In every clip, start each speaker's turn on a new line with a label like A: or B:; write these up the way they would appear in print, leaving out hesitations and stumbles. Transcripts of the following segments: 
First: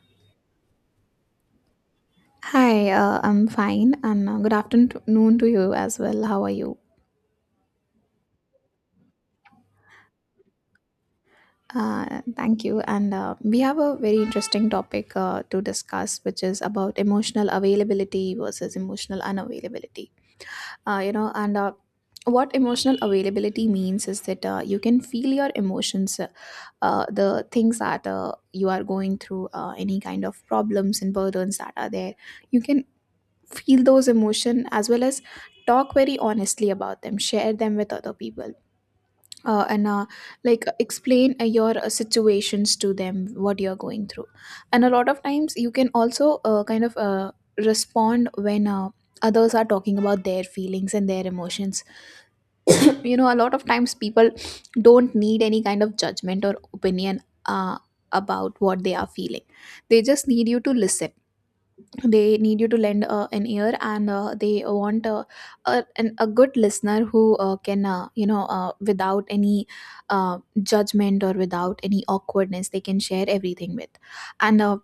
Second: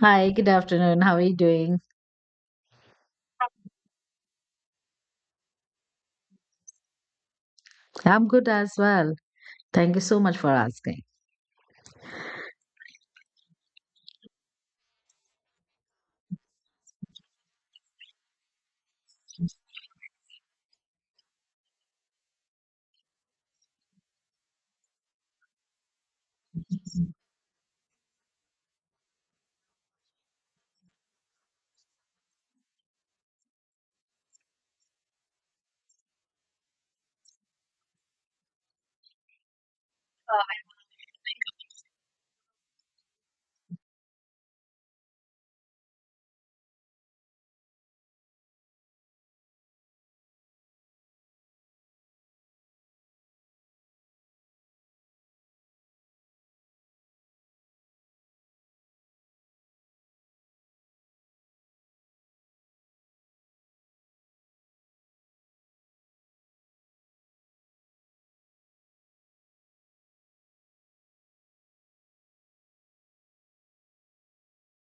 A: Hi, good afternoon. How are you doing?
B: Hi, I'm fine, and good afternoon to you as well. How are you?
A: I'm good as well. Thank you so much for asking.
B: Thank you. And we have a very interesting topic to discuss, which is about emotional availability versus emotional unavailability. You know, and What emotional availability means is that you can feel your emotions, the things that you are going through, any kind of problems and burdens that are there. You can feel those emotion, as well as talk very honestly about them, share them with other people, and like explain your situations to them, what you're going through. And a lot of times you can also respond when others are talking about their feelings and their emotions. You know, a lot of times people don't need any kind of judgment or opinion about what they are feeling. They just need you to listen, they need you to lend an ear, and they want a good listener who can without any judgment or without any awkwardness, they can share everything with. And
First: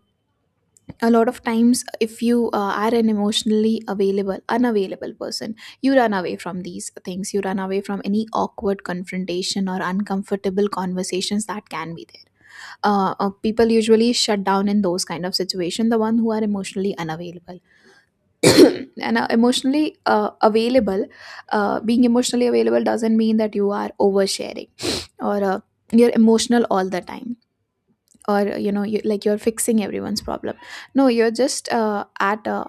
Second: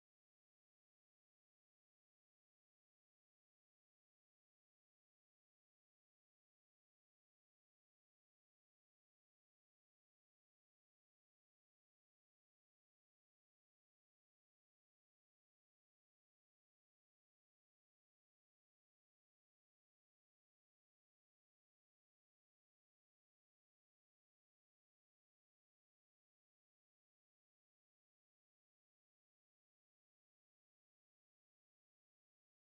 B: a lot of times, if you are an emotionally available unavailable person, you run away from these things, you run away from any awkward confrontation or uncomfortable conversations that can be there. People usually shut down in those kind of situation, the one who are emotionally unavailable. and emotionally available being emotionally available doesn't mean that you are oversharing, or you're emotional all the time, or like you're fixing everyone's problem. No, you're just uh, at a,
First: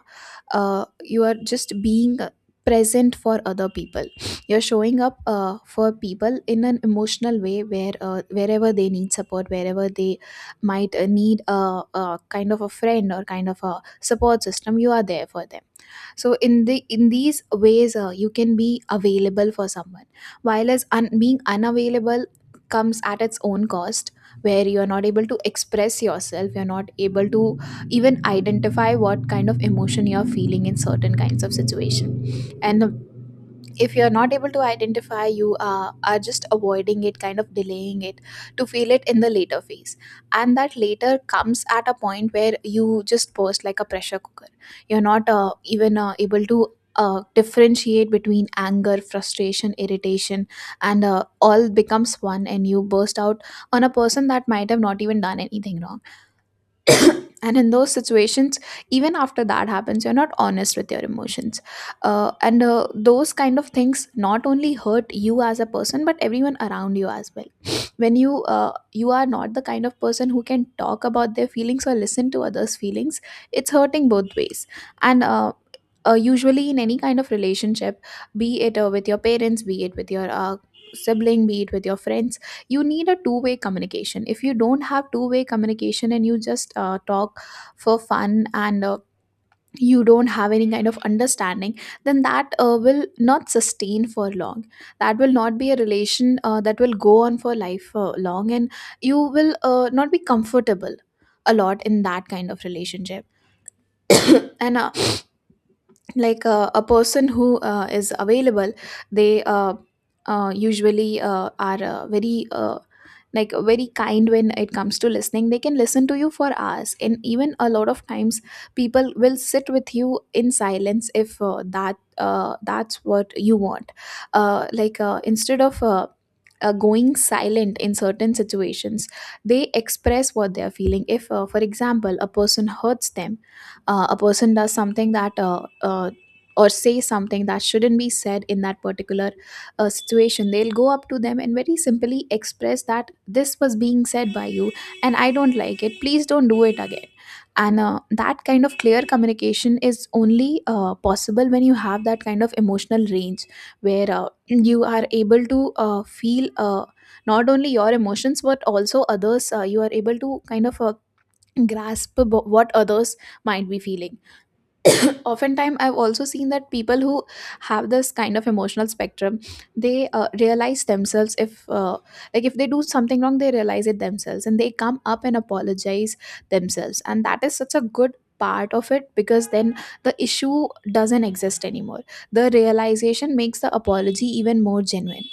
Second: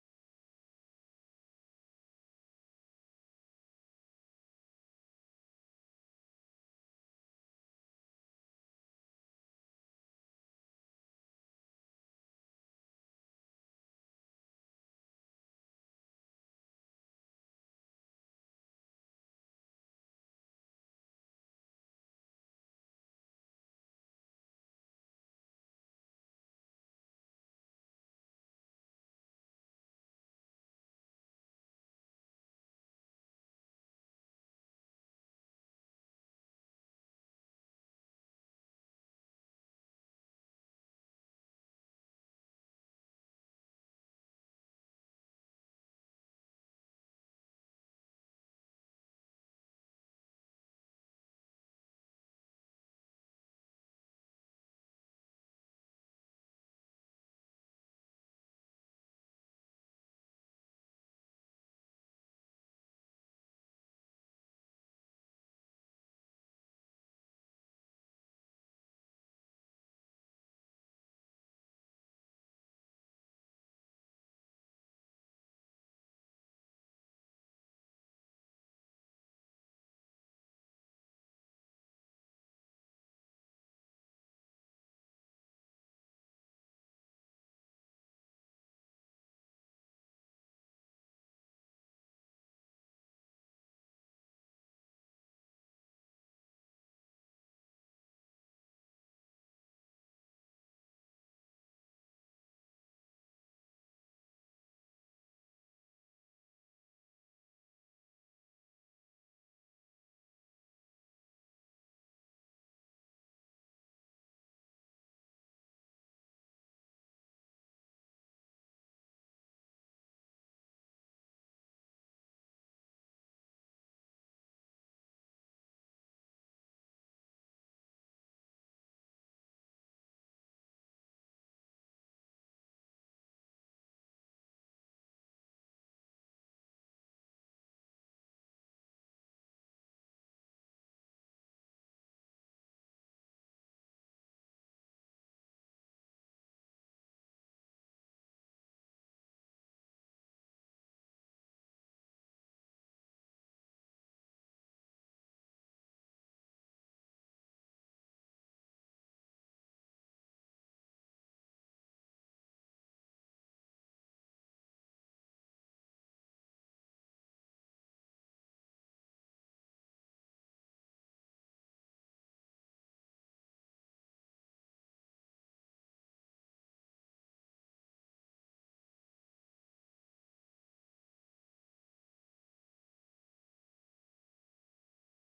B: uh, you are just being present for other people. You're showing up for people in an emotional way, where wherever they need support, wherever they might need a kind of a friend or kind of a support system, you are there for them. So in these ways, you can be available for someone, while as being unavailable comes at its own cost, where you are not able to express yourself, you're not able to even identify what kind of emotion you're feeling in certain kinds of situation. And if you're not able to identify, you are just avoiding it, kind of delaying it, to feel it in the later phase. And that later comes at a point where you just burst like a pressure cooker. You're not even able to differentiate between anger, frustration, irritation, and all becomes one, and you burst out on a person that might have not even done anything wrong. And in those situations, even after that happens, you're not honest with your emotions. And Those kind of things not only hurt you as a person, but everyone around you as well. When you you are not the kind of person who can talk about their feelings or listen to others feelings, it's hurting both ways. And Usually in any kind of relationship, be it with your parents, be it with your sibling, be it with your friends, you need a two-way communication. If you don't have two-way communication, and you just talk for fun, and you don't have any kind of understanding, then that will not sustain for long. That will not be a relation that will go on for life long, and you will not be comfortable a lot in that kind of relationship. And Like a person who is available, they usually are very like very kind when it comes to listening, they can listen to you for hours, and even a lot of times people will sit with you in silence if that's what you want. Instead of going silent in certain situations, they express what they are feeling. If for example a person hurts them, a person does something that or say something that shouldn't be said in that particular situation, they'll go up to them and very simply express that this was being said by you, and I don't like it, please don't do it again. And that kind of clear communication is only possible when you have that kind of emotional range, where you are able to feel not only your emotions but also others. You are able to kind of grasp what others might be feeling. But oftentimes I've also seen that people who have this kind of emotional spectrum, they realize themselves if like if they do something wrong, they realize it themselves and they come up and apologize themselves, and that is such a good part of it, because then the issue doesn't exist anymore. The realization makes the apology even more genuine.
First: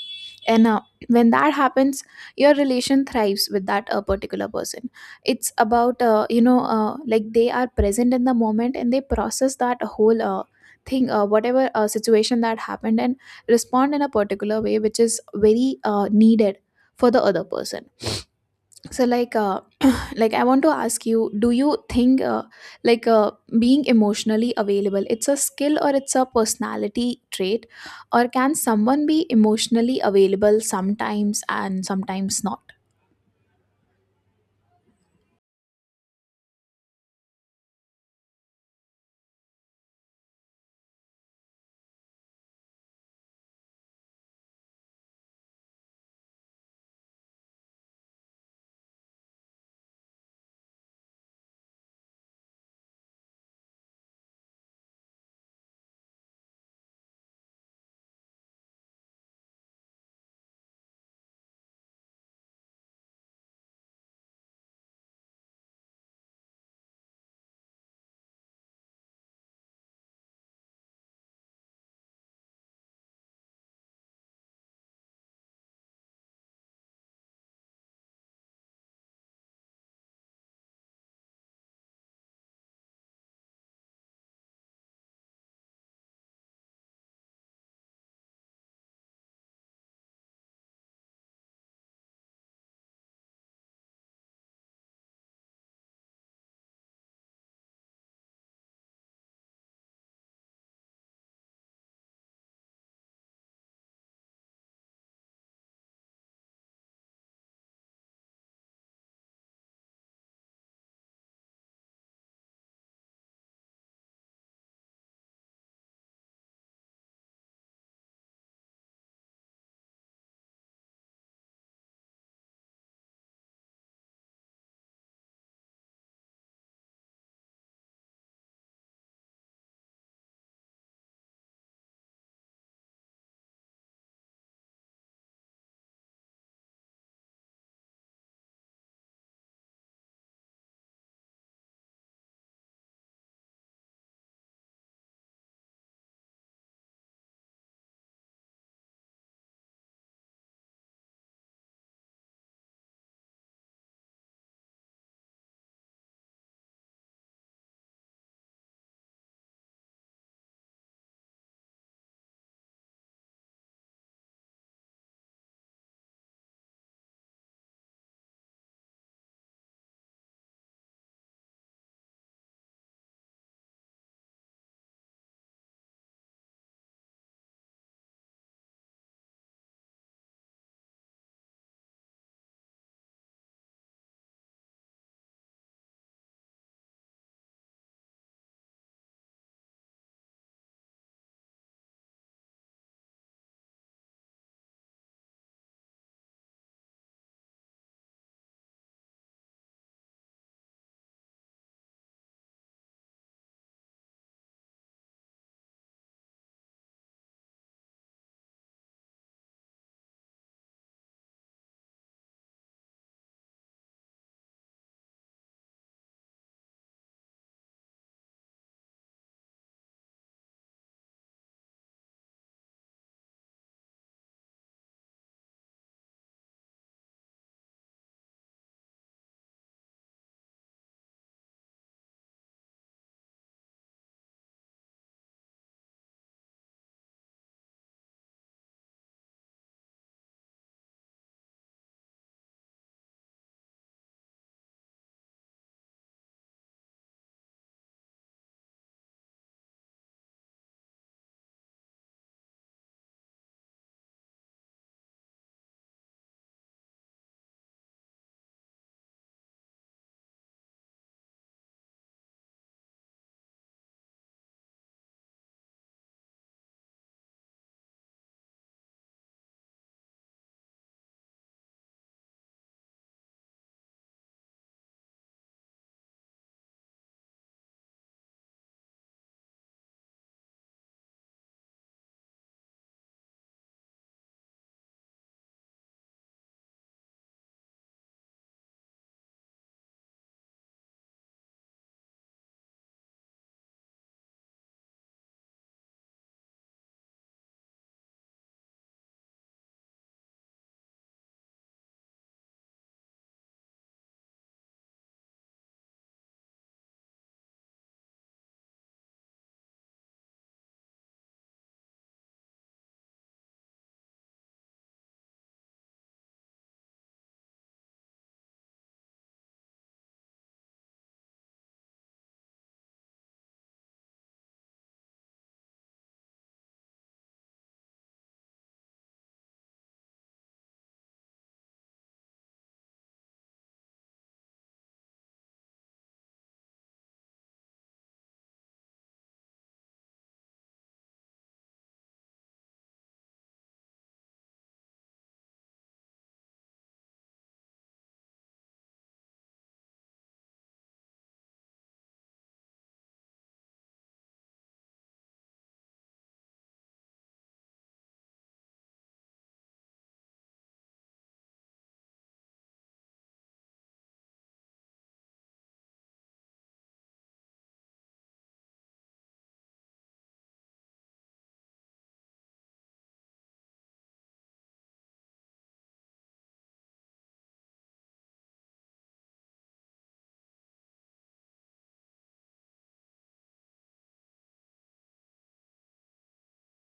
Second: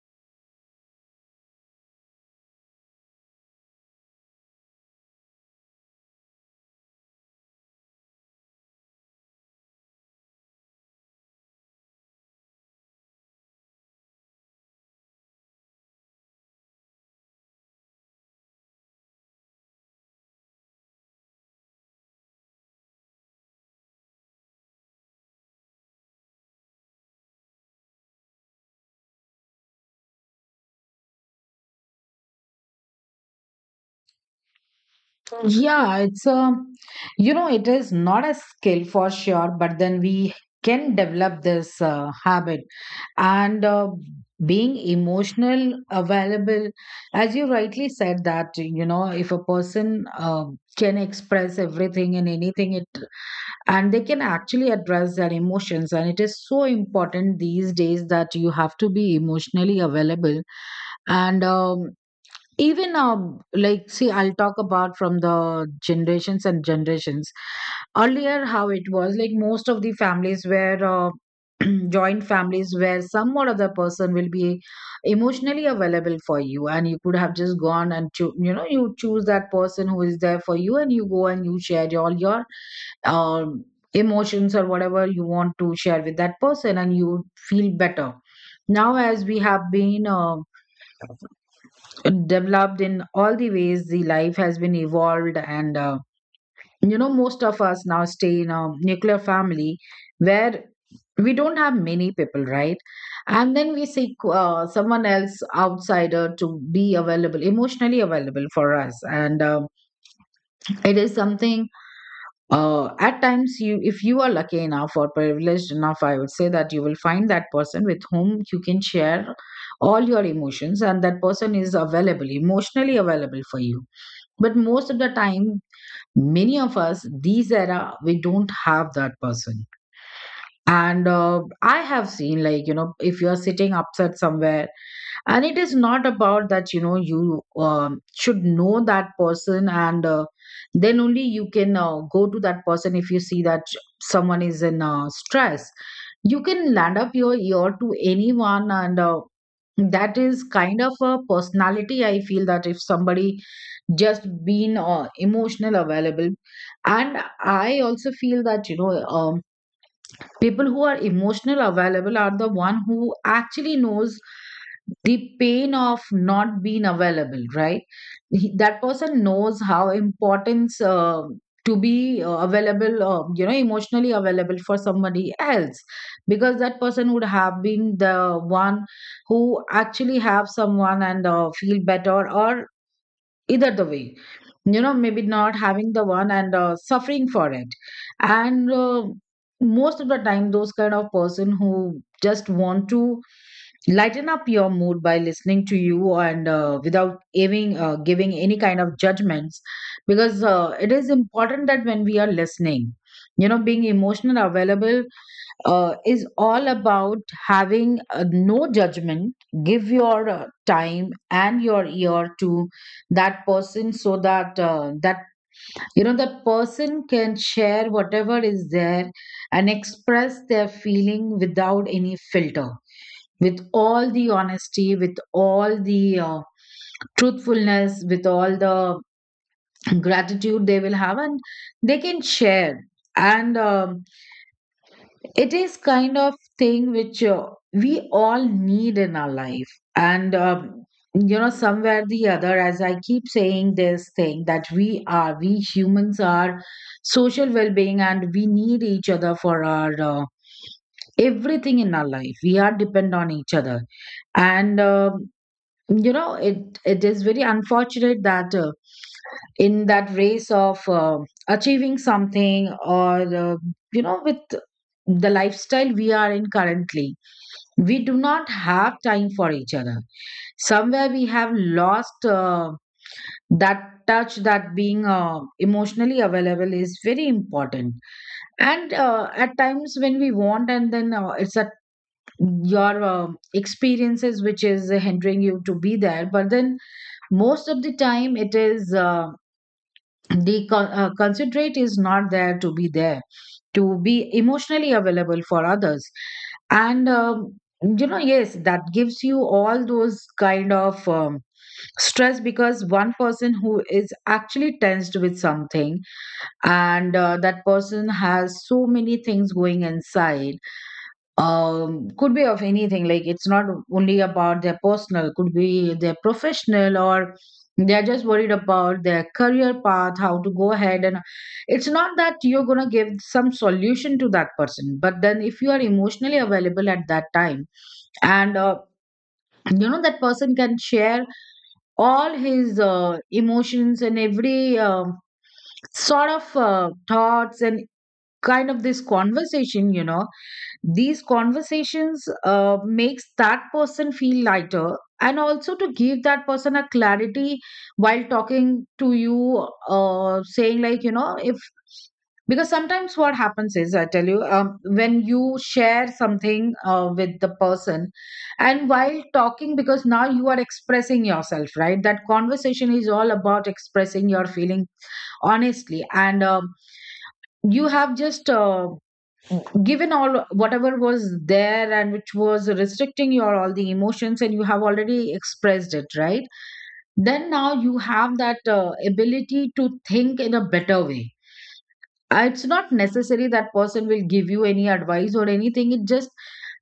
B: And when that happens, your relation thrives with that particular person. It's about like they are present in the moment, and they process that whole thing, whatever situation that happened, and respond in a particular way which is very needed for the other person. So like I want to ask you, do you think like uh, being emotionally available, it's a skill or it's a personality trait, or can someone be emotionally available sometimes and sometimes not?
A: Yeah, it's a, you know, it is not a skill for sure, but then we can develop this habit. And Being emotional available, as you rightly said, that, you know, if a person can express everything and anything, it and they can actually address their emotions, and it is so important these days that you have to be emotionally available, and even like see, I'll talk about from the generations and generations earlier how it was. Like most of the families were joint families where some or other person will be emotionally available for you, and you could have just gone and you know, you choose that person who is there for you, and you go and you share all your um, emotions or whatever you want to share with that person and you feel better. Now as we have been developed in all the ways, the life has been evolved, and you know, most of us now stay in a nuclear family where we don't have many people, right? And then we seek someone else outsider to be available, emotionally available for us, and it is something at times, you, if you are lucky enough or privileged enough, I would say, that you will find that person with whom you can share all your emotions, and that person is available, emotionally available for you. But most of the time, many of us, these era, we don't have that person. And I have seen, like, you know, if you're sitting upset somewhere, and it is not about that, you know, you should know that person, and then only you can go to that person. If you see that someone is in stress, you can land up your ear to anyone, and that is kind of a personality, I feel, that if somebody just been emotional available. And I also feel that, you know, people who are emotional available are the one who actually knows the pain of not being available, right? That person knows how important to be available, you know, emotionally available for somebody else, because that person would have been the one who actually have someone and feel better, or either the way, you know, maybe not having the one and suffering for it. And Most of the time those kind of person who just want to lighten up your mood by listening to you and without giving giving any kind of judgments, because it is important that when we are listening, you know, being emotional available is all about having no judgment. Give your time and your ear to that person so that you know, that person can share whatever is there and express their feeling without any filter, with all the honesty, with all the truthfulness, with all the gratitude they will have, and they can share. And it is kind of thing which we all need in our life. And you know, somewhere the other, as I keep saying this thing, that we are, we humans are social well-being, and we need each other for our everything in our life. We are depend on each other. And you know, it is very unfortunate that in that race of achieving something, or you know, with the lifestyle we are in currently, we do not have time for each other. Somewhere we have lost that touch, that being emotionally available is very important. And at times when we want, and then it's at your experiences which is hindering you to be there, but then most of the time it is the considerate is not there to be there, to be emotionally available for others. And you know, yes, that gives you all those kind of stress, because one person who is actually tensed with something, and that person has so many things going inside, could be of anything, like it's not only about their personal, could be their professional, or they're just worried about their career path, how to go ahead. And it's not that you're going to give some solution to that person, but then if you are emotionally available at that time, and you know, that person can share all his emotions and every sort of thoughts, and kind of this conversation, you know, these conversations makes that person feel lighter, and also to give that person a clarity while talking to you, saying like, you know, if, because sometimes what happens is, I tell you, when you share something with the person, and while talking, because now you are expressing yourself, right? That conversation is all about expressing your feeling honestly, and you have just given all whatever was there and which was restricting your all the emotions, and you have already expressed it, right? Then now you have that ability to think in a better way. It's not necessary that person will give you any advice or anything. It just,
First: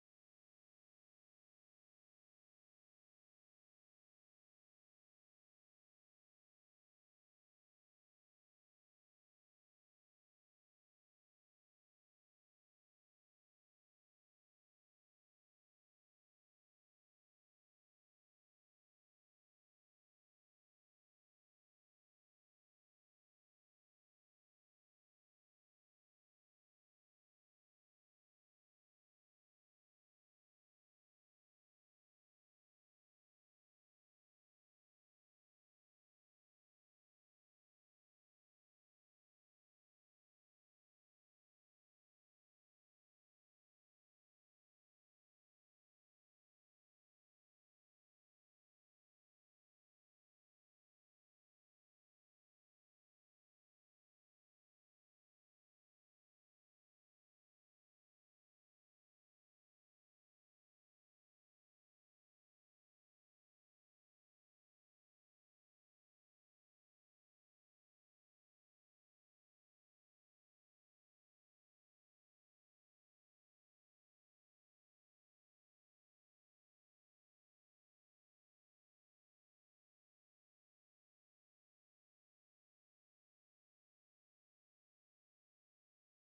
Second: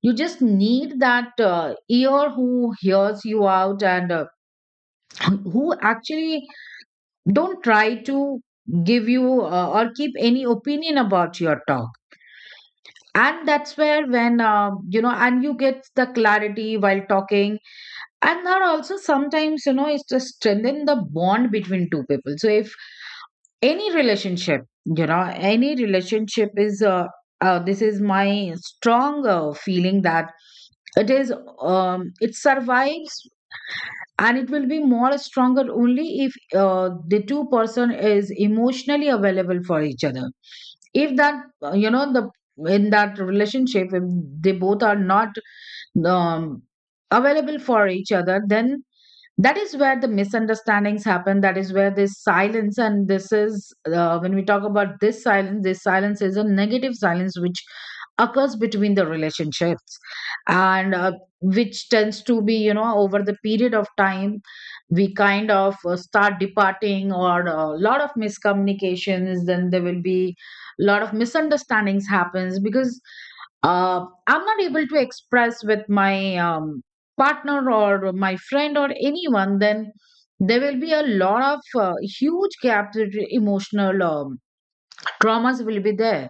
A: you just need that ear who hears you out, and who actually don't try to give you or keep any opinion about your talk. And that's where, when you know, and you get the clarity while talking. And that also sometimes, you know, is to strengthen the bond between two people. So if any relationship, you know, any relationship is this is my strong feeling, that it is it survives, and it will be more stronger only if the two person is emotionally available for each other. If that you know, the, in that relationship, if they both are not um, available for each other, then that is where the misunderstandings happen, that is where this silence, and this is when we talk about this silence, this silence is a negative silence which occurs between the relationships. And which tends to be, you know, over the period of time, we kind of start departing, or a lot of miscommunications, then there will be a lot of misunderstandings happens, because I'm not able to express with my partner or my friend or anyone. Then there will be a lot of huge gaps between emotional, traumas will be there.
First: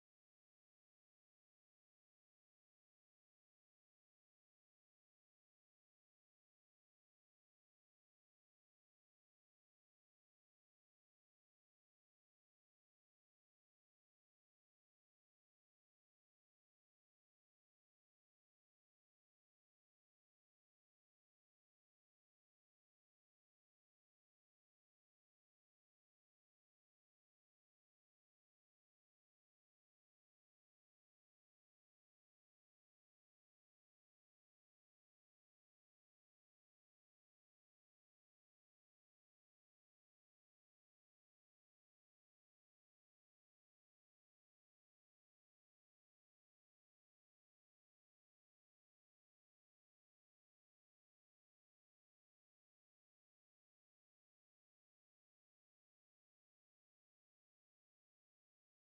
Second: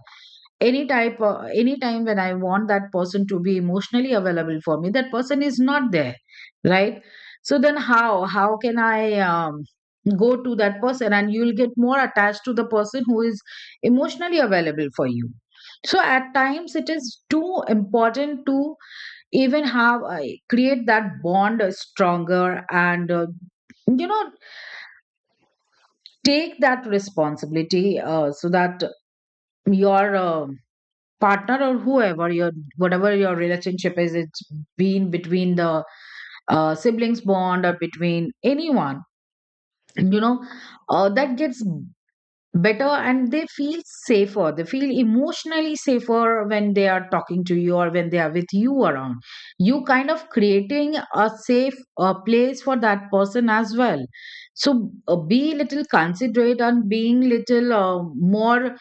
A: Any type, any time when I want that person to be emotionally available for me, that person is not there, right? So then, how can I go to that person? And you'll get more attached to the person who is emotionally available for you. So at times it is too important to even have create that bond stronger, and you know, take that responsibility so that your partner, or whoever, your, whatever your relationship is, it's been between the siblings bond, or between anyone, you know, that gets better, and they feel safer, they feel emotionally safer when they are talking to you or when they are with you around. You kind of creating a safe place for that person as well. So be little considerate, and being little more,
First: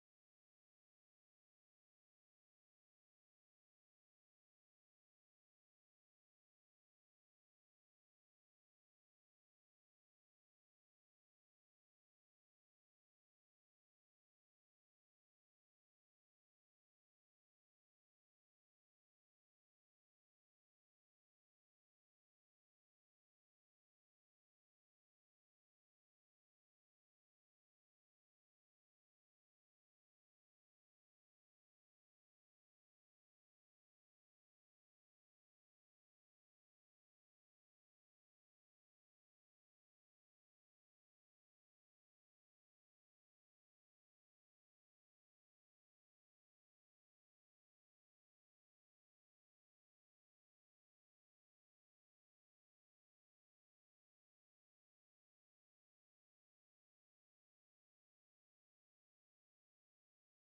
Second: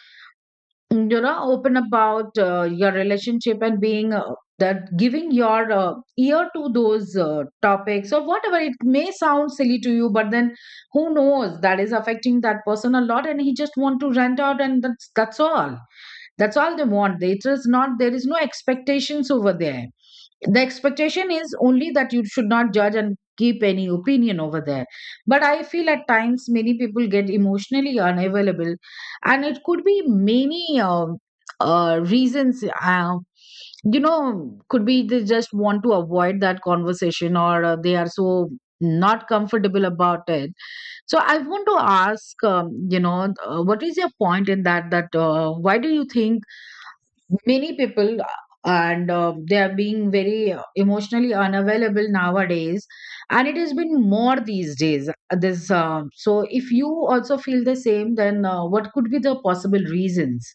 A: you know, open about your relationship, and being that, giving your ear to those topics, or whatever it may sound silly to you, but then who knows that is affecting that person a lot, and he just want to rent out, and that's all, that's all they want. It is not, there is no expectations over there. The expectation is only that you should not judge and keep any opinion over there. But I feel at times many people get emotionally unavailable, and it could be many reasons. You know, could be they just want to avoid that conversation, or they are so not comfortable about it. So I want to ask, you know, what is your point in that, that why do you think many people and they are being very emotionally unavailable nowadays, and it has been more these days, this um, so if you also feel the same, then what could be the possible reasons?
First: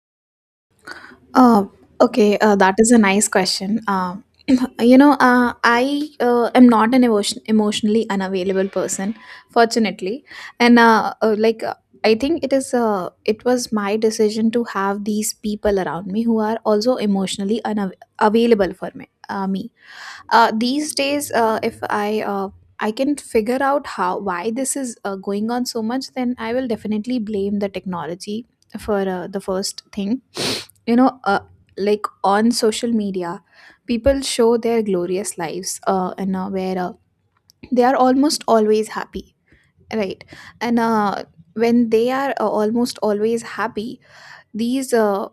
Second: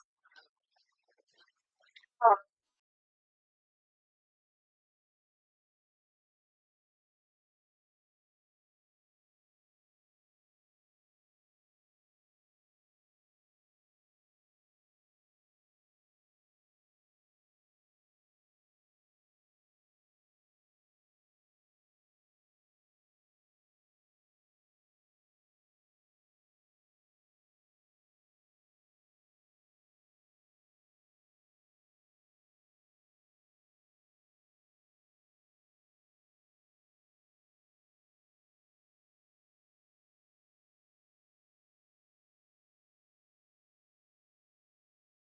B: Uh, okay, that is a nice question. You know, I am not an emotionally unavailable person, fortunately, and I think it is, it was my decision to have these people around me who are also emotionally unavailable for me. These days, if I can figure out how why this is going on so much, then I will definitely blame the technology for the first thing. You know, like on social media, people show their glorious lives, and where they are almost always happy, right? And when they are almost always happy, these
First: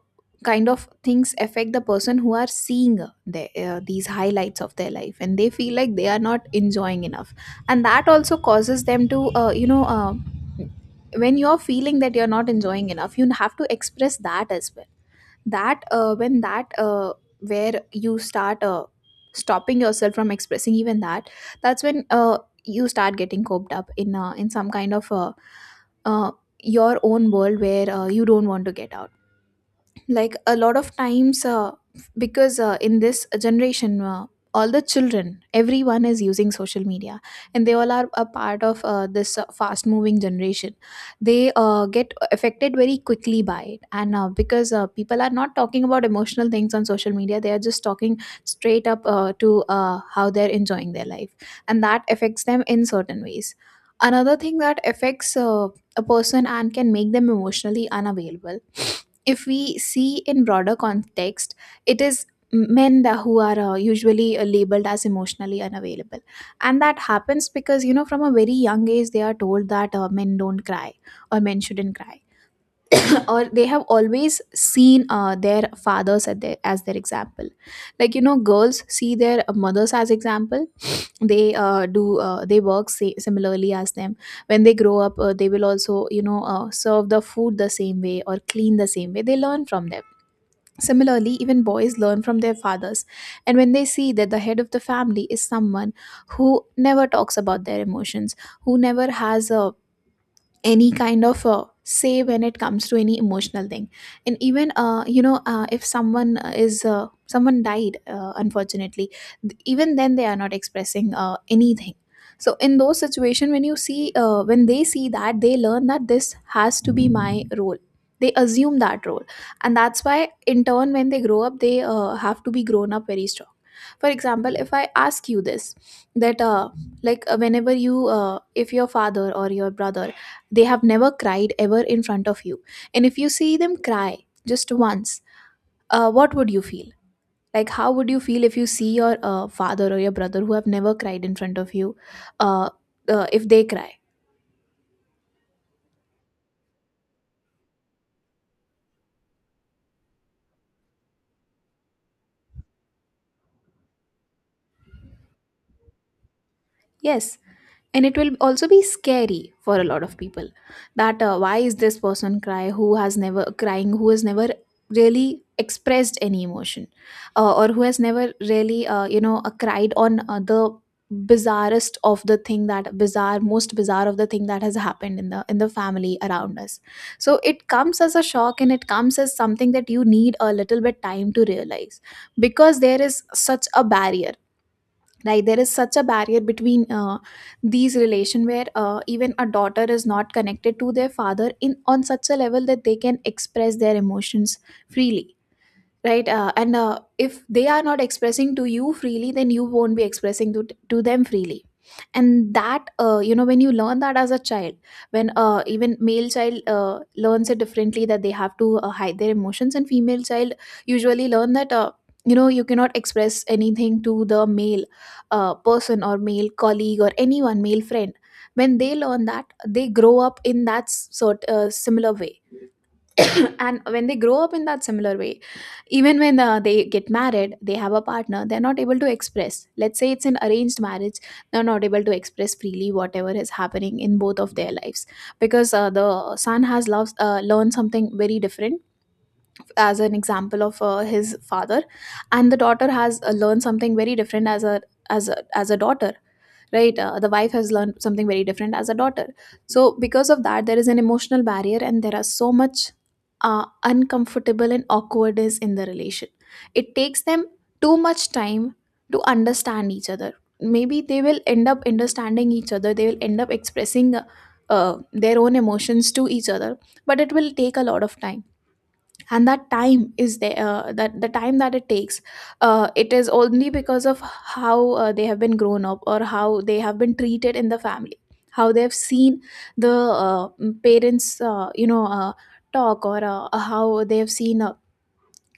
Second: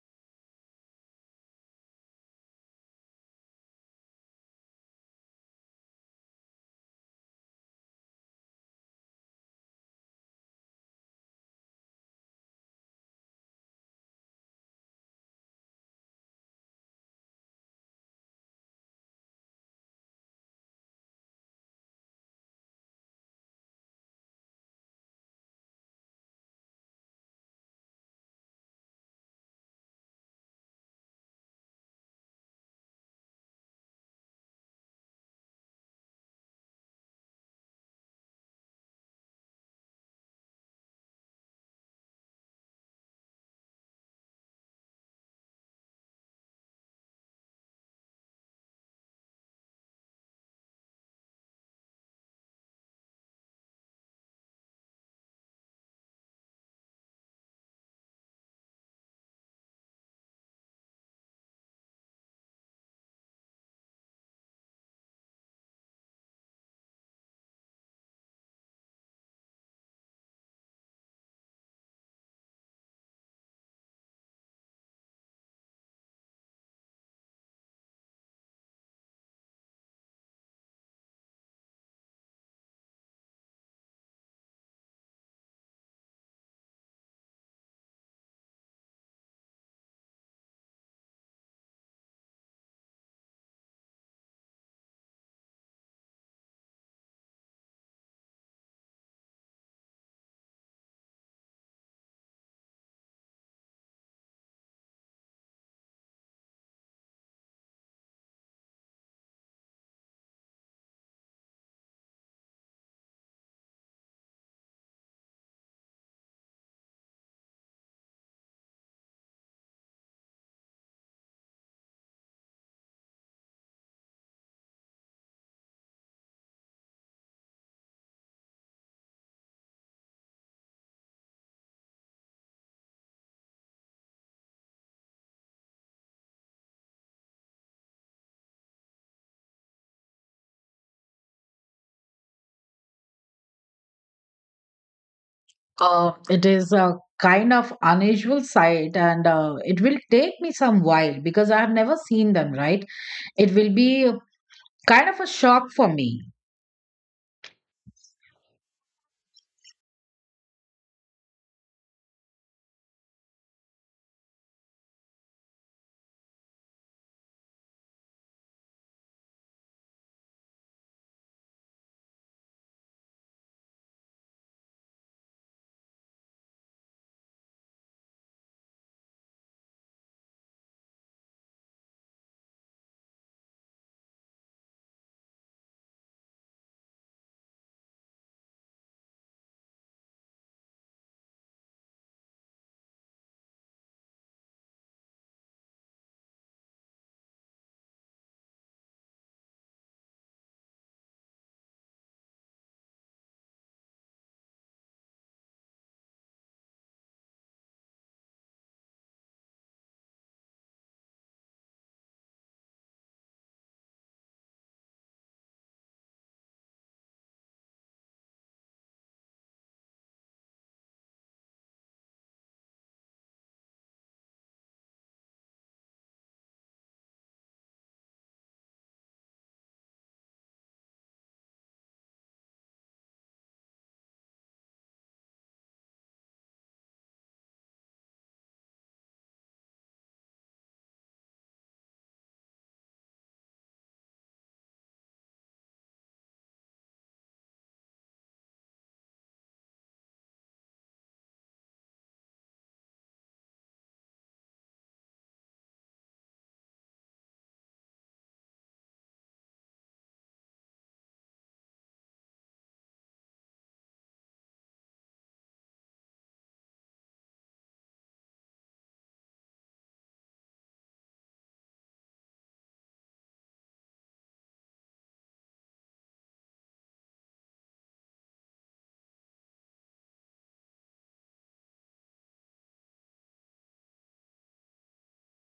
B: kind of things affect the person who are seeing these highlights of their life, and they feel like they are not enjoying enough. And that also causes them to, you know, when you're feeling that you're not enjoying enough, you have to express that as well. That when that Where you start stopping yourself from expressing even that, that's when you start getting coped up in some kind of uh, your own world where you don't want to get out. Like a lot of times, because in this generation, all the children, everyone is using social media, and they all are a part of this fast moving generation. They get affected very quickly by it, and because people are not talking about emotional things on social media, they are just talking straight up to how they're enjoying their life, and that affects them in certain ways. Another thing that affects a person and can make them emotionally unavailable, if we see in broader context, it is men that who are usually labeled as emotionally unavailable. And that happens because, you know, from a very young age they are told that men don't cry, or men shouldn't cry. Or they have always seen their fathers as their example. Like you know, girls see their mothers as example, they do they work similarly as them. When they grow up, they will also, you know, serve the food the same way or clean the same way, they learn from them. Similarly, even boys learn from their fathers, and when they see that the head of the family is someone who never talks about their emotions, who never has a any kind of say when it comes to any emotional thing, and even, you know, if someone is, someone died unfortunately, even then they are not expressing anything. So in those situations when when they see that, they learn that this has to be my role, they assume that role. And that's why in turn when they grow up, they have to be grown up very strong. For example, if I ask you this, that whenever you if your father or your brother, they have never cried ever in front of you, and if you see them cry just once, what would you feel? Like, how would you feel if you see your father or your brother who have never cried in front of you, uh, if they cry?
A: Uh, it is a kind of unusual sight, and it will take me some while because I have never seen them, right? It will be a kind of a shock for me.
B: Yes, and it will also be scary for a lot of people that why is this person cry who has never really expressed any emotion, or who has never really cried on the bizarrest of the thing that bizarre most bizarre of the thing that has happened in the family around us. So it comes as a shock, and it comes as something that you need a little bit time to realize, because there is such a barrier. Right, there is such a barrier between these relation where even a daughter is not connected to their father in on such a level that they can express their emotions freely. Right. And if they are not expressing to you freely, then you won't be expressing to them freely. And that, you know, when you learn that as a child, when even male child learns it differently, that they have to hide their emotions, and female child usually learn that, you know, you cannot express anything to the male person or male colleague or anyone male friend. When they learn that, they grow up in that sort similar way. And when they grow up in that similar way, even when they get married, they have a partner, they're not able to express, let's say it's an arranged marriage, they're not able to express freely whatever is happening in both of their lives, because the son has learned something very different as an example of his father, and the daughter has learned something very different as a as a daughter. Right. The wife has learned something very different as a daughter. So because of that, there is an emotional barrier, and there are so much uncomfortable and awkwardness in the relation. It takes them too much time to understand each other. Maybe they will end up understanding each other, they will end up expressing their own emotions to each other, but it will take a lot of time. And that time is there, that the time that it takes, it is only because of how they have been grown up, or how they have been treated in the family, how they have seen the parents talk, or how they have seen uh,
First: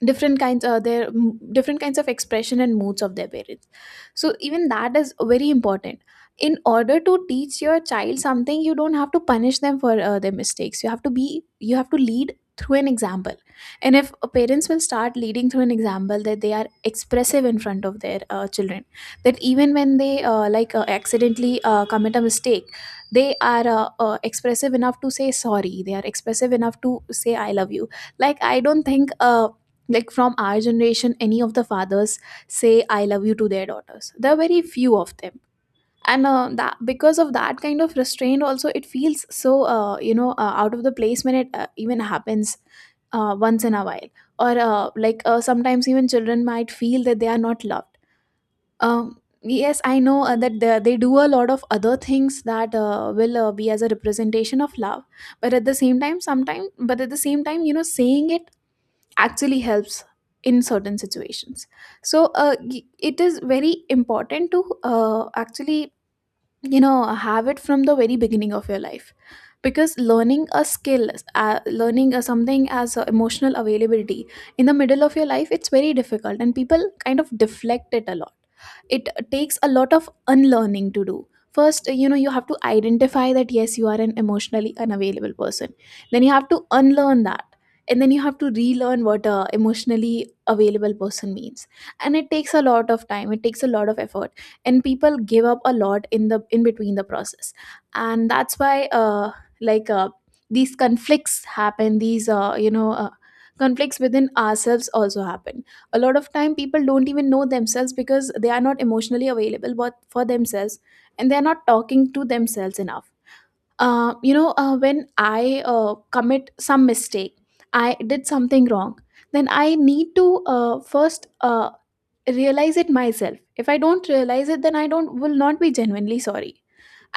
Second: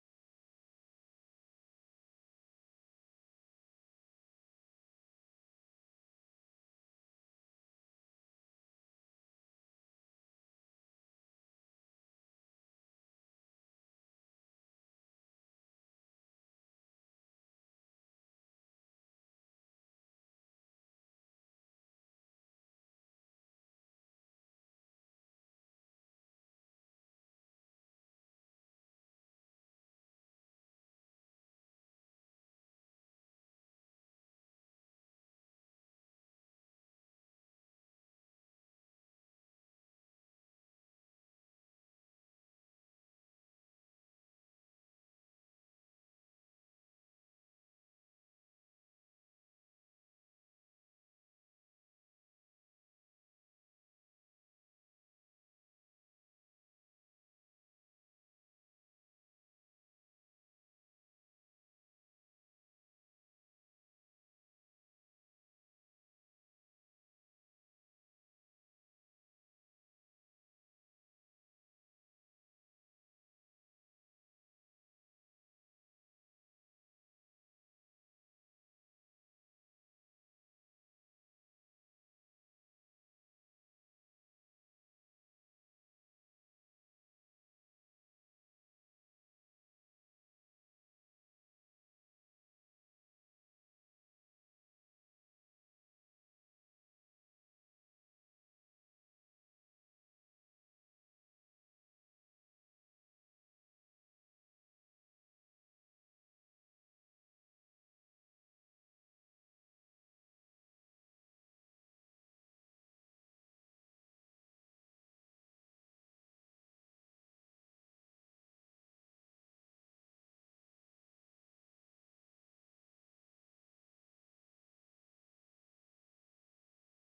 B: different kinds uh, their m- different kinds of expression and moods of their parents. So even that is very important. In order to teach your child something, you don't have to punish them for their mistakes. You have to lead through an example. And if parents will start leading through an example, that they are expressive in front of their children, that even when they accidentally commit a mistake, they are expressive enough to say sorry, they are expressive enough to say I love you. Like, I don't think from our generation any of the fathers say I love you to their daughters. There are very few of them. And that, because of that kind of restraint also, it feels so out of the place when it even happens, once in a while. Or sometimes even children might feel that they are not loved. Yes, I know that they do a lot of other things that will be as a representation of love, but at the same time sometimes, but at the same time, you know, saying it actually helps in certain situations. So it is very important to actually, you know, have it from the very beginning of your life, because learning a skill, learning something as emotional availability in the middle of your life, it's very difficult, and people kind of deflect it a lot. It takes a lot of unlearning to do first. You know, you have to identify that yes, you are an emotionally unavailable person, then you have to unlearn that, and then you have to relearn what a emotionally available person means. And it takes a lot of time, it takes a lot of effort, and people give up a lot in the in between the process. And that's why like uh these conflicts happen, these, conflicts within ourselves also happen. A lot of time people don't even know themselves, because they are not emotionally available but for themselves, and they are not talking to themselves enough. When I commit some mistake, I did something wrong, then I need to first realize it myself. If I don't realize it, then I don't will not be genuinely sorry.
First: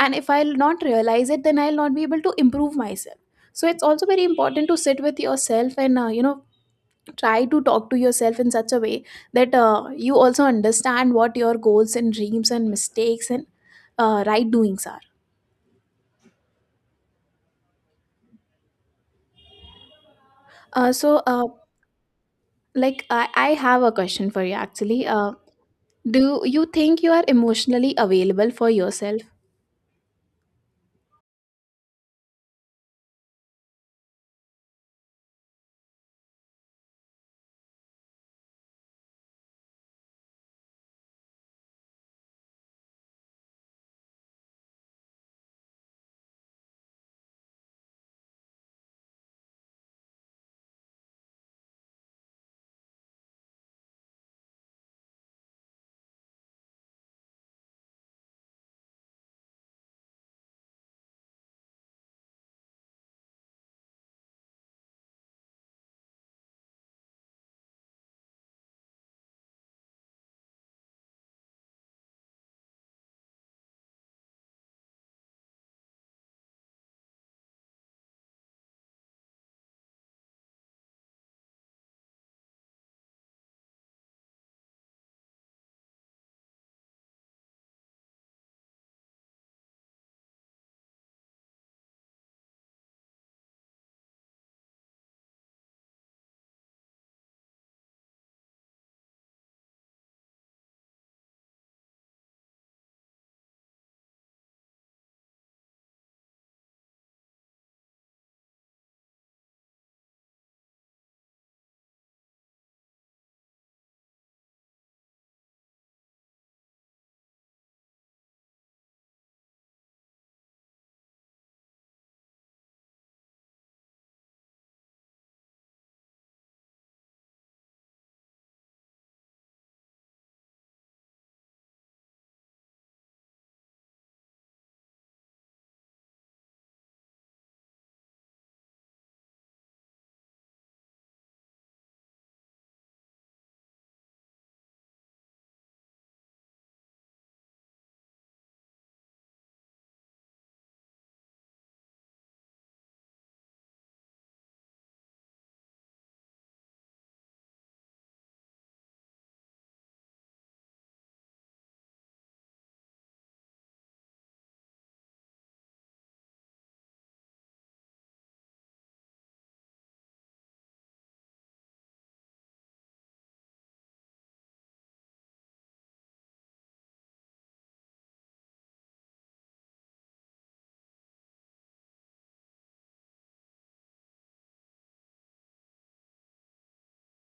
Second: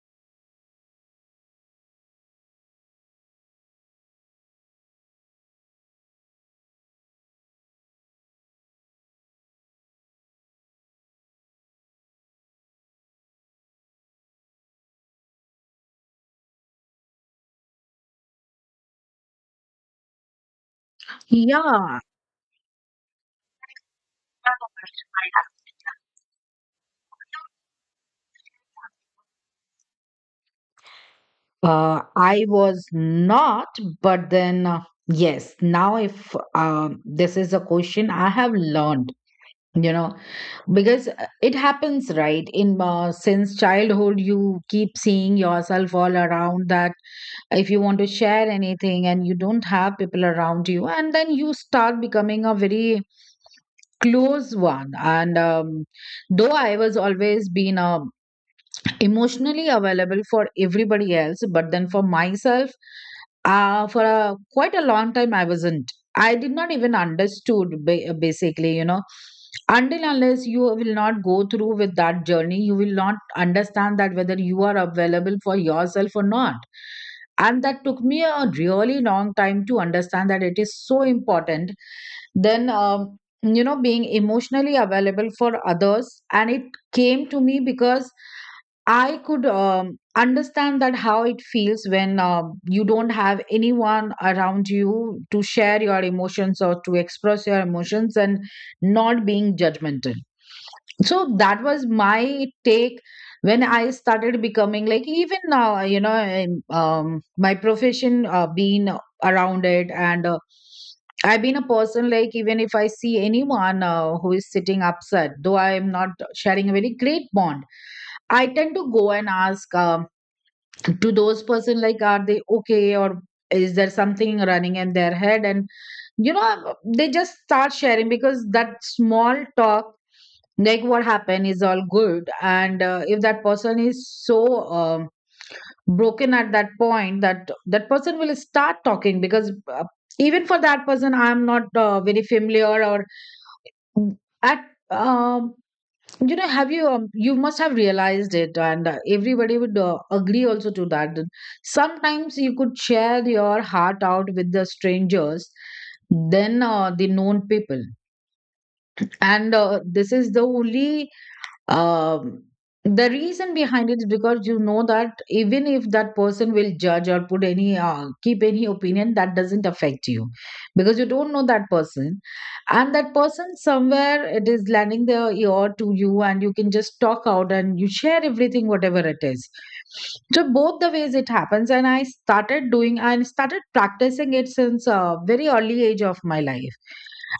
B: And if I'll not realize it, then I'll not be able to improve myself. So it's also very important to sit with yourself and, you know, try to talk to yourself in such a way that you also understand what your goals and dreams and mistakes and right doings are. Uh, so, uh,
A: Yeah.
B: I have a question for you actually. Do you think you are emotionally available for yourself?
A: I was not, but then yes, now if this is a question I have learned, you know, because it happens, right? In Since childhood, you keep seeing yourself all around that if you want to share anything and you don't have people around you, and then you start becoming a very close one. And though I was always been a emotionally available for everybody else, but then for myself, for quite a long time, I did not even understood, basically. Until unless you will not go through with that journey, you will not understand that whether you are available for yourself or not, and that took me a really long time to understand that it is so important. Then, being emotionally available for others, and it came to me because I could, understand that how it feels when, you don't have anyone around you, to share your emotions or to express your emotions, and not being judgmental. So that was my take when I started becoming like, even now, in, my profession, being around it. And I've been a person like, even if I see anyone who is sitting upset, though I am not sharing a very great bond, I tend to go and ask, to those person like, are they okay, or is there something running in their head? And they just start sharing, because that small talk, like what happened, is all good. And if that person is so, broken at that point, that that person will start talking, because even for that person, I'm not very familiar, or at um have you you must have realized it. And everybody would agree also to that, that sometimes you could share your heart out with the strangers than the known people. And this is the only um, the reason behind it is, because you know that even if that person will judge or put any, keep any opinion, that doesn't affect you, because you don't know that person, and that person somewhere it is lending their ear to you, and you can just talk out and you share everything whatever it is. So both the ways it happens, and I started doing and started practicing it since a very early age of my life.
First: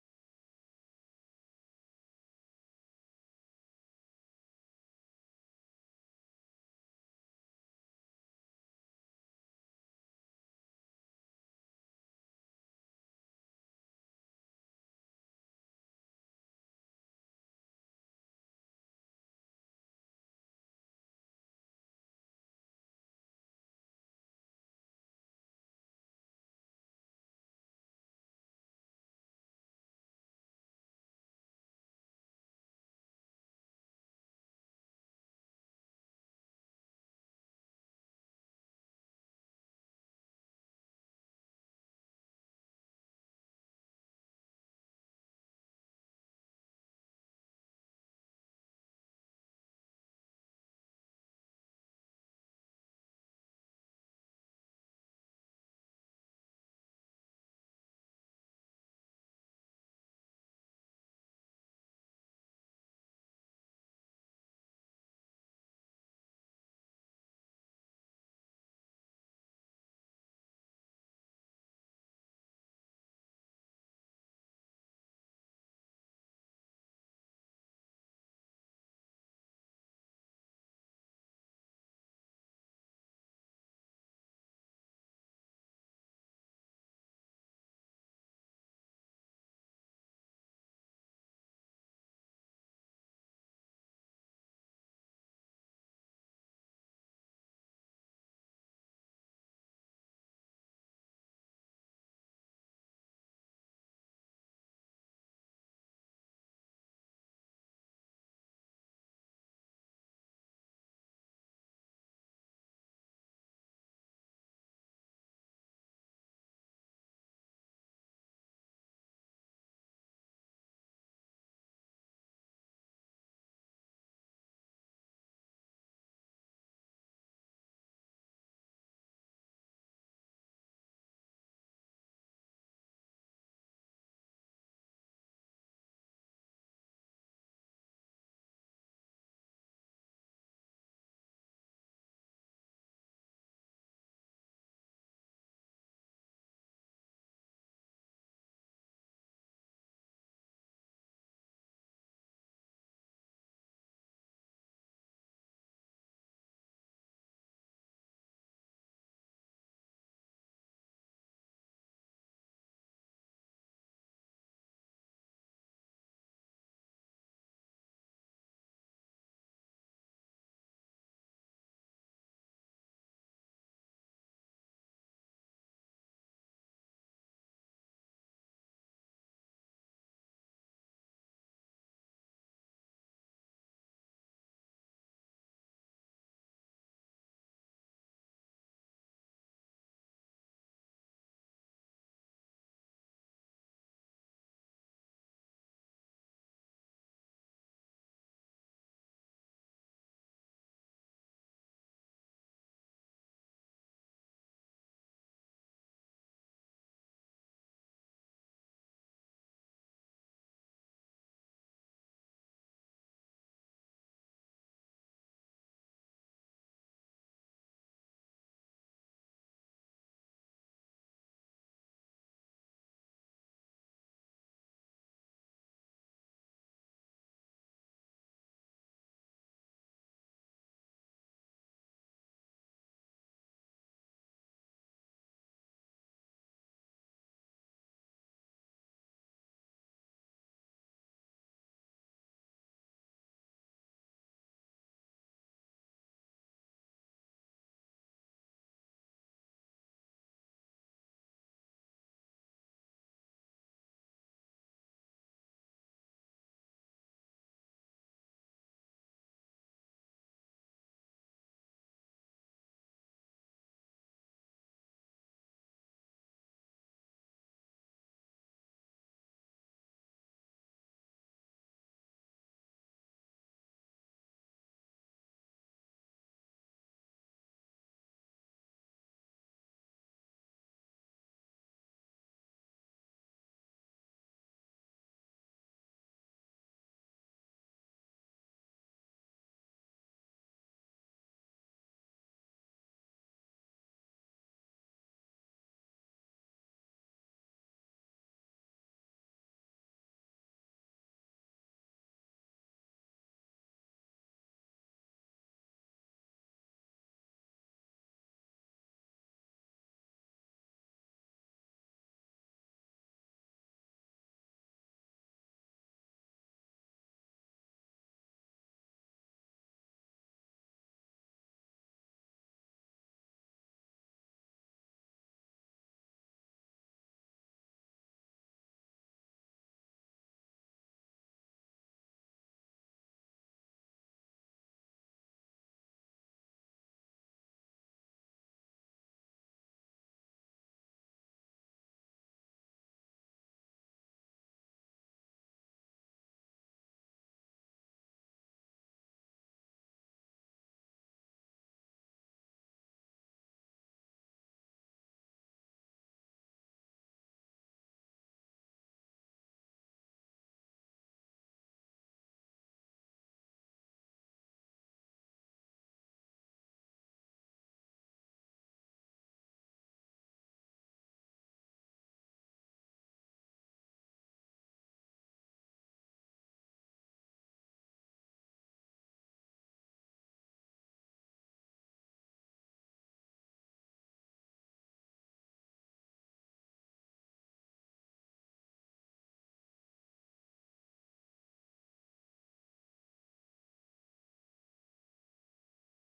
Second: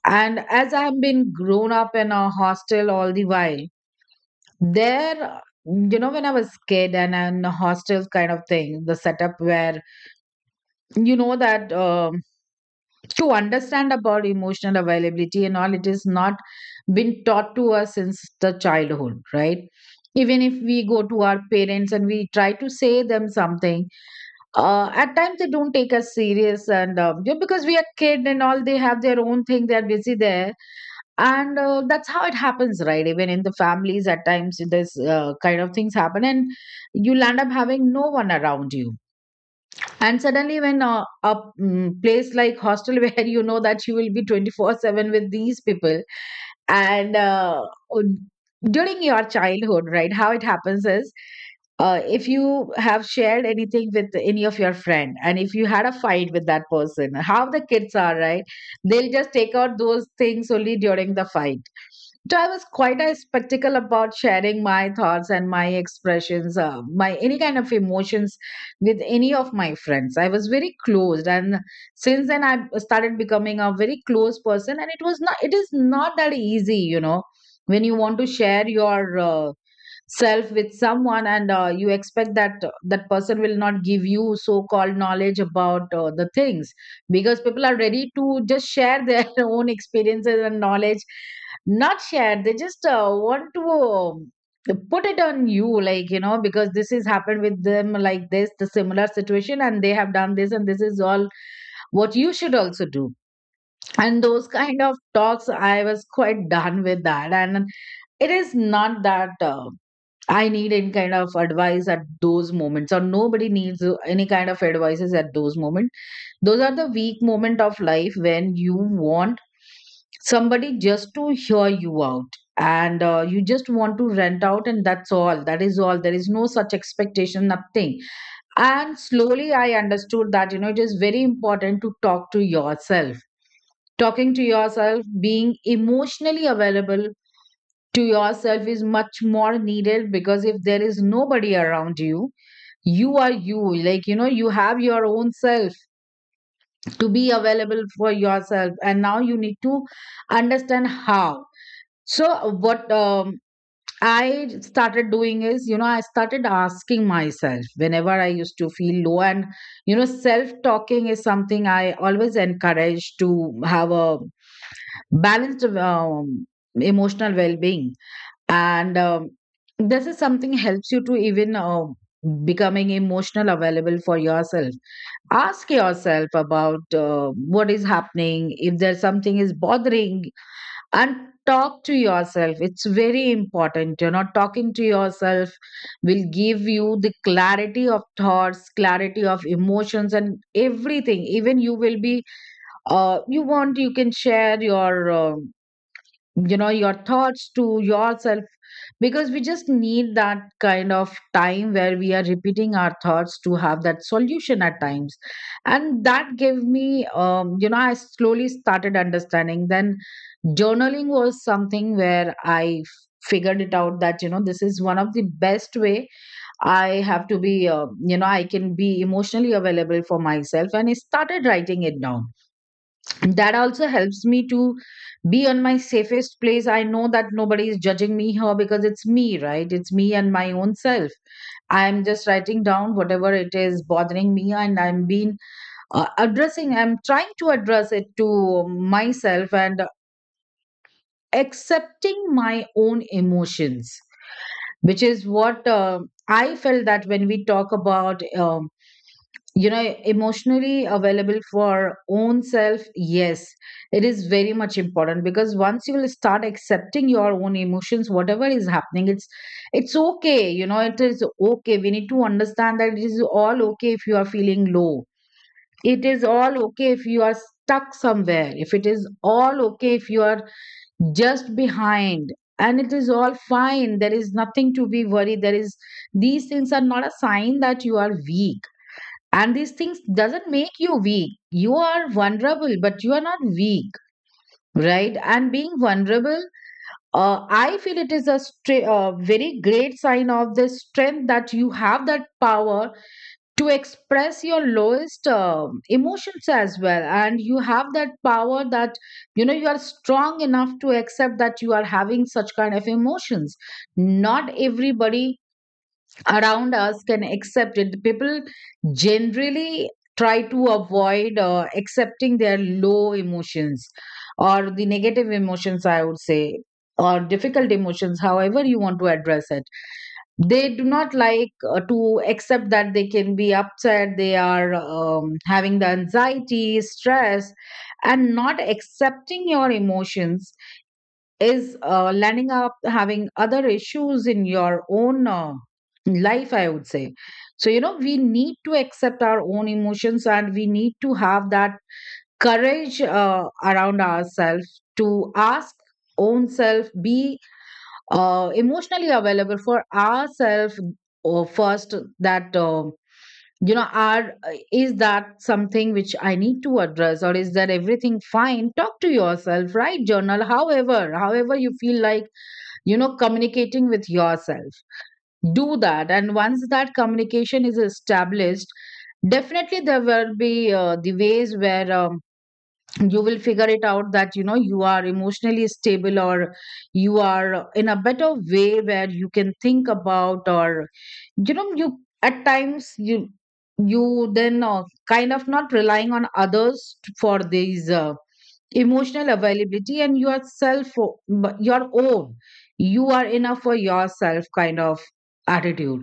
A: And as I have been grown up in a hostel all the while there, when I was kid and in a hostel kind of thing, the setup where you know that to understand about emotional availability and all, it is not been taught to us since the childhood, right? Even if we go to our parents and we try to say them something, at times they don't take us serious, and because we are kid and all, they have their own thing, they are busy there. And that's how it happens, right? Even in the families at times this kind of things happen, and you'll end up having no one around you. And suddenly when a place like hostel where you know that you will be 24/7 with these people. And during your childhood, right, how it happens is, if you have shared anything with any of your friend, and if you had a fight with that person, how the kids are, right, they'll just take out those things only during the fight. So I was quite a spectacle about sharing my thoughts and my expressions, my any kind of emotions with any of my friends. I was very closed, and since then I started becoming a very close person. And it was not it is not that easy. When you want to share your, self with someone, and you expect that that person will not give you so called knowledge about the things, because people are ready to just share their own experiences and knowledge. Not share, they just want to, put it on you, like, because this is happened with them, like this, the similar situation, and they have done this, and this is all what you should also do. And those kind of talks I was quite done with that. And it is not that I need any kind of advice at those moments, or nobody needs any kind of advices at those moments. Those are the weak moment of life, when you want somebody just to hear you out, and you just want to rent out, and that's all, that is all. There is no such expectation, nothing. And slowly I understood that, it is very important to talk to yourself. Talking to yourself, being emotionally available to yourself, is much more needed, because if there is nobody around you, you are you. Like, you have your own self to be available for yourself. And now you need to understand how. So, what I started doing is, I started asking myself whenever I used to feel low. And, self talking is something I always encourage to have a balanced, emotional well-being. And this is something helps you to even becoming emotional available for yourself. Ask yourself about what is happening, if there's something is bothering. And talk to yourself, it's very important. Talking to yourself will give you the clarity of thoughts, clarity of emotions, and everything. Even you will be, you can share your, your thoughts to yourself. Because we just need that kind of time where we are repeating our thoughts to have that solution at times. And that gave me, I slowly started understanding. Then journaling was something where I figured it out that, this is one of the best way. I have to be you know I can be emotionally available for myself, and I started writing it down. That also helps me to be on my safest place. I know that nobody is judging me here, because it's me, right? It's me and my own self. I'm just writing down whatever it is bothering me, and I'm trying to address it to myself, and accepting my own emotions. Which is what I felt that when we talk about, you know emotionally available for our own self, yes, it is very much important. Because once you will start accepting your own emotions, whatever is happening, it's okay. It is okay, we need to understand that it is all okay if you are feeling low. It is all okay if you are stuck somewhere. If it is all okay if you are just behind, and it is all fine. There is nothing to be worried. There is These things are not a sign that you are weak. And these things doesn't make you weak. You are vulnerable, but you are not weak, right? And being vulnerable, I feel it is a very great sign of the strength, that you have that power to express your lowest emotions as well. And you have that power that, you are strong enough to accept that you are having such kind of emotions. Not everybody around us can accept it. People generally try to avoid accepting their low emotions, or the negative emotions, I would say, or difficult emotions, however you want to address it. They do not like to accept that they can be upset, they are, having the anxiety, stress. And not accepting your emotions is landing up having other issues in your own life, I would say. So, we need to accept our own emotions, and we need to have that courage around ourselves to ask own self, be emotionally available for ourselves, first, that are is that something which I need to address, or is that everything fine? Talk to yourself, right? Journal, however you feel like. Communicating with yourself, do that. And once that communication is established, definitely there will be the ways where, you will figure it out that, you are emotionally stable, or you are in a better way where you can think about, or you, at times, you then kind of not relying on others for these, emotional availability. And your self, your own, you are enough for yourself kind of attitude.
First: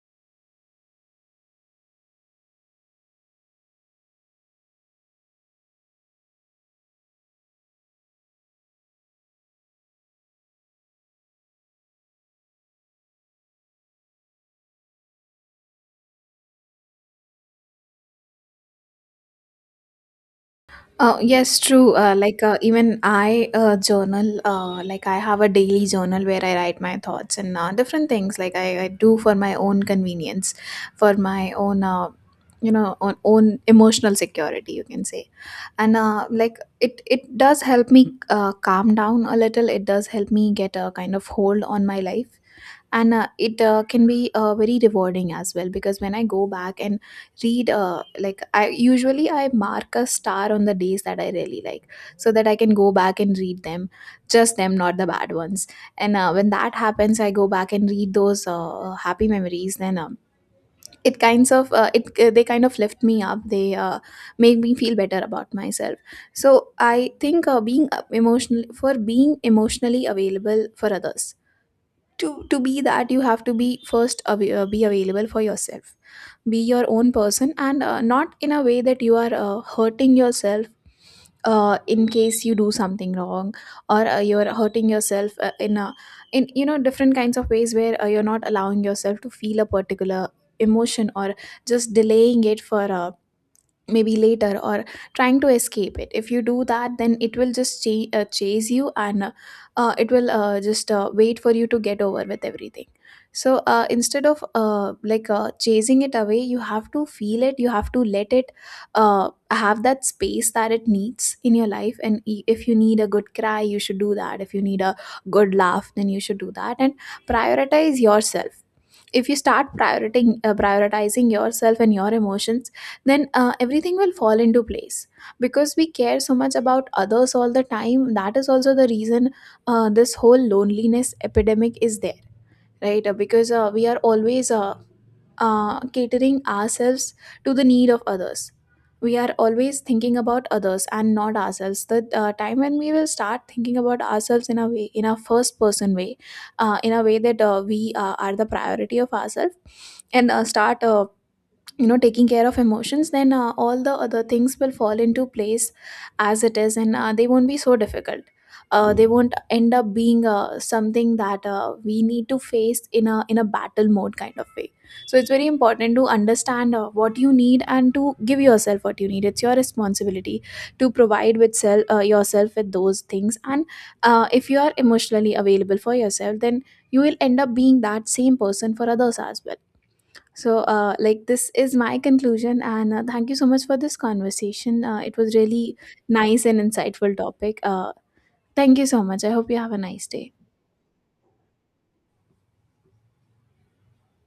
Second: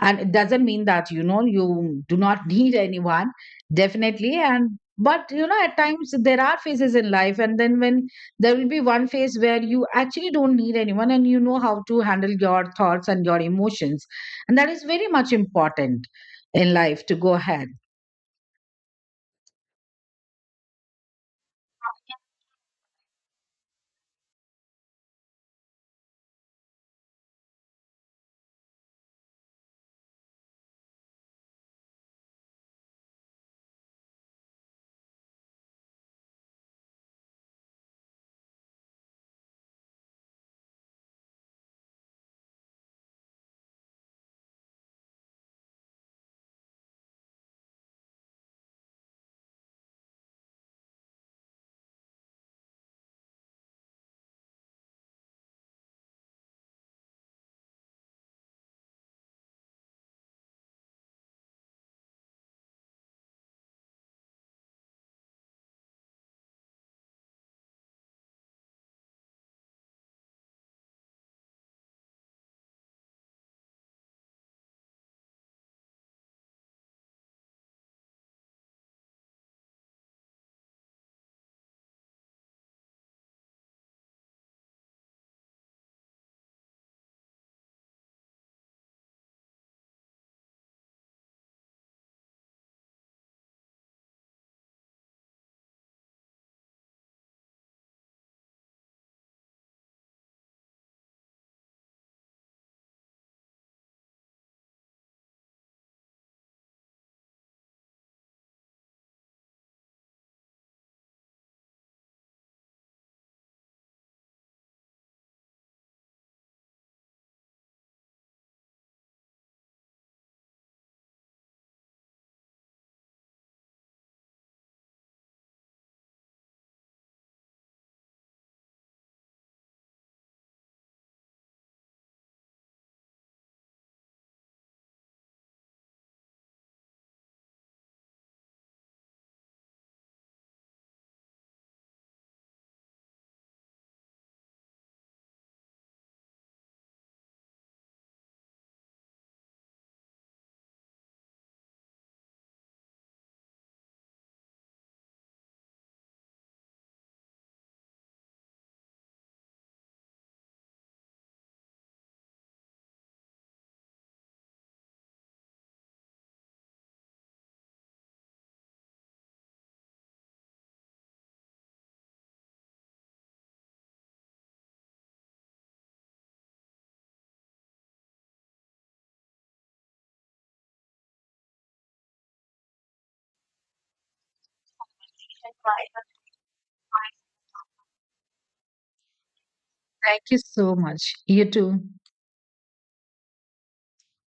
A: And it doesn't mean that, you do not need anyone, definitely. And but, at times there are phases in life, and then when there will be one phase where you actually don't need anyone, and you know how to handle your thoughts and your emotions. And that is very much important in life to go ahead.
B: Yes, true. Even I journal. Like I have a daily journal where I write my thoughts and different things. Like I do for my own convenience, for my own, you know, on own emotional security, you can say. And like it does help me calm down a little. It does help me get a kind of hold on my life. And it can be very rewarding as well, because when I go back and read, like I usually, I mark a star on the days that I really like, so that I can go back and read them, just them, not the bad ones. And when that happens, I go back and read those happy memories, then it kinds of, it they kind of lift me up, they make me feel better about myself. So I think being emotionally available for others, to be that, you have to be first be available for yourself, be your own person. And not in a way that you are hurting yourself, in case you do something wrong, or you're hurting yourself in a, in, you know, different kinds of ways where you're not allowing yourself to feel a particular emotion, or just delaying it for, maybe later, or trying to escape it. If you do that, then it will just chase you, and it will just wait for you to get over with everything. So instead of chasing it away, you have to feel it, you have to let it have that space that it needs in your life. And if you need a good cry, you should do that. If you need a good laugh, then you should do that, and prioritize yourself. If you start prioritizing yourself and your emotions, then everything will fall into place, because we care so much about others all the time, that is also the reason this whole loneliness epidemic is there. Right. Because we are always catering ourselves to the need of others. We are always thinking about others and not ourselves. The time when we will start thinking about ourselves in a way, in a first person way, in a way that we are the priority of ourselves, and start, you know, taking care of emotions, then all the other things will fall into place as it is, and they won't be so difficult. They won't end up being something that we need to face in a battle mode kind of way. So it's very important to understand what you need, and to give yourself what you need. It's your responsibility to provide with self yourself with those things. And if you are emotionally available for yourself, then you will end up being that same person for others as well. So, this is my conclusion, and thank you so much for this conversation. It was really nice and insightful topic. Thank you so much. I hope you have a nice
A: Thank
B: day.
A: you so much, you too.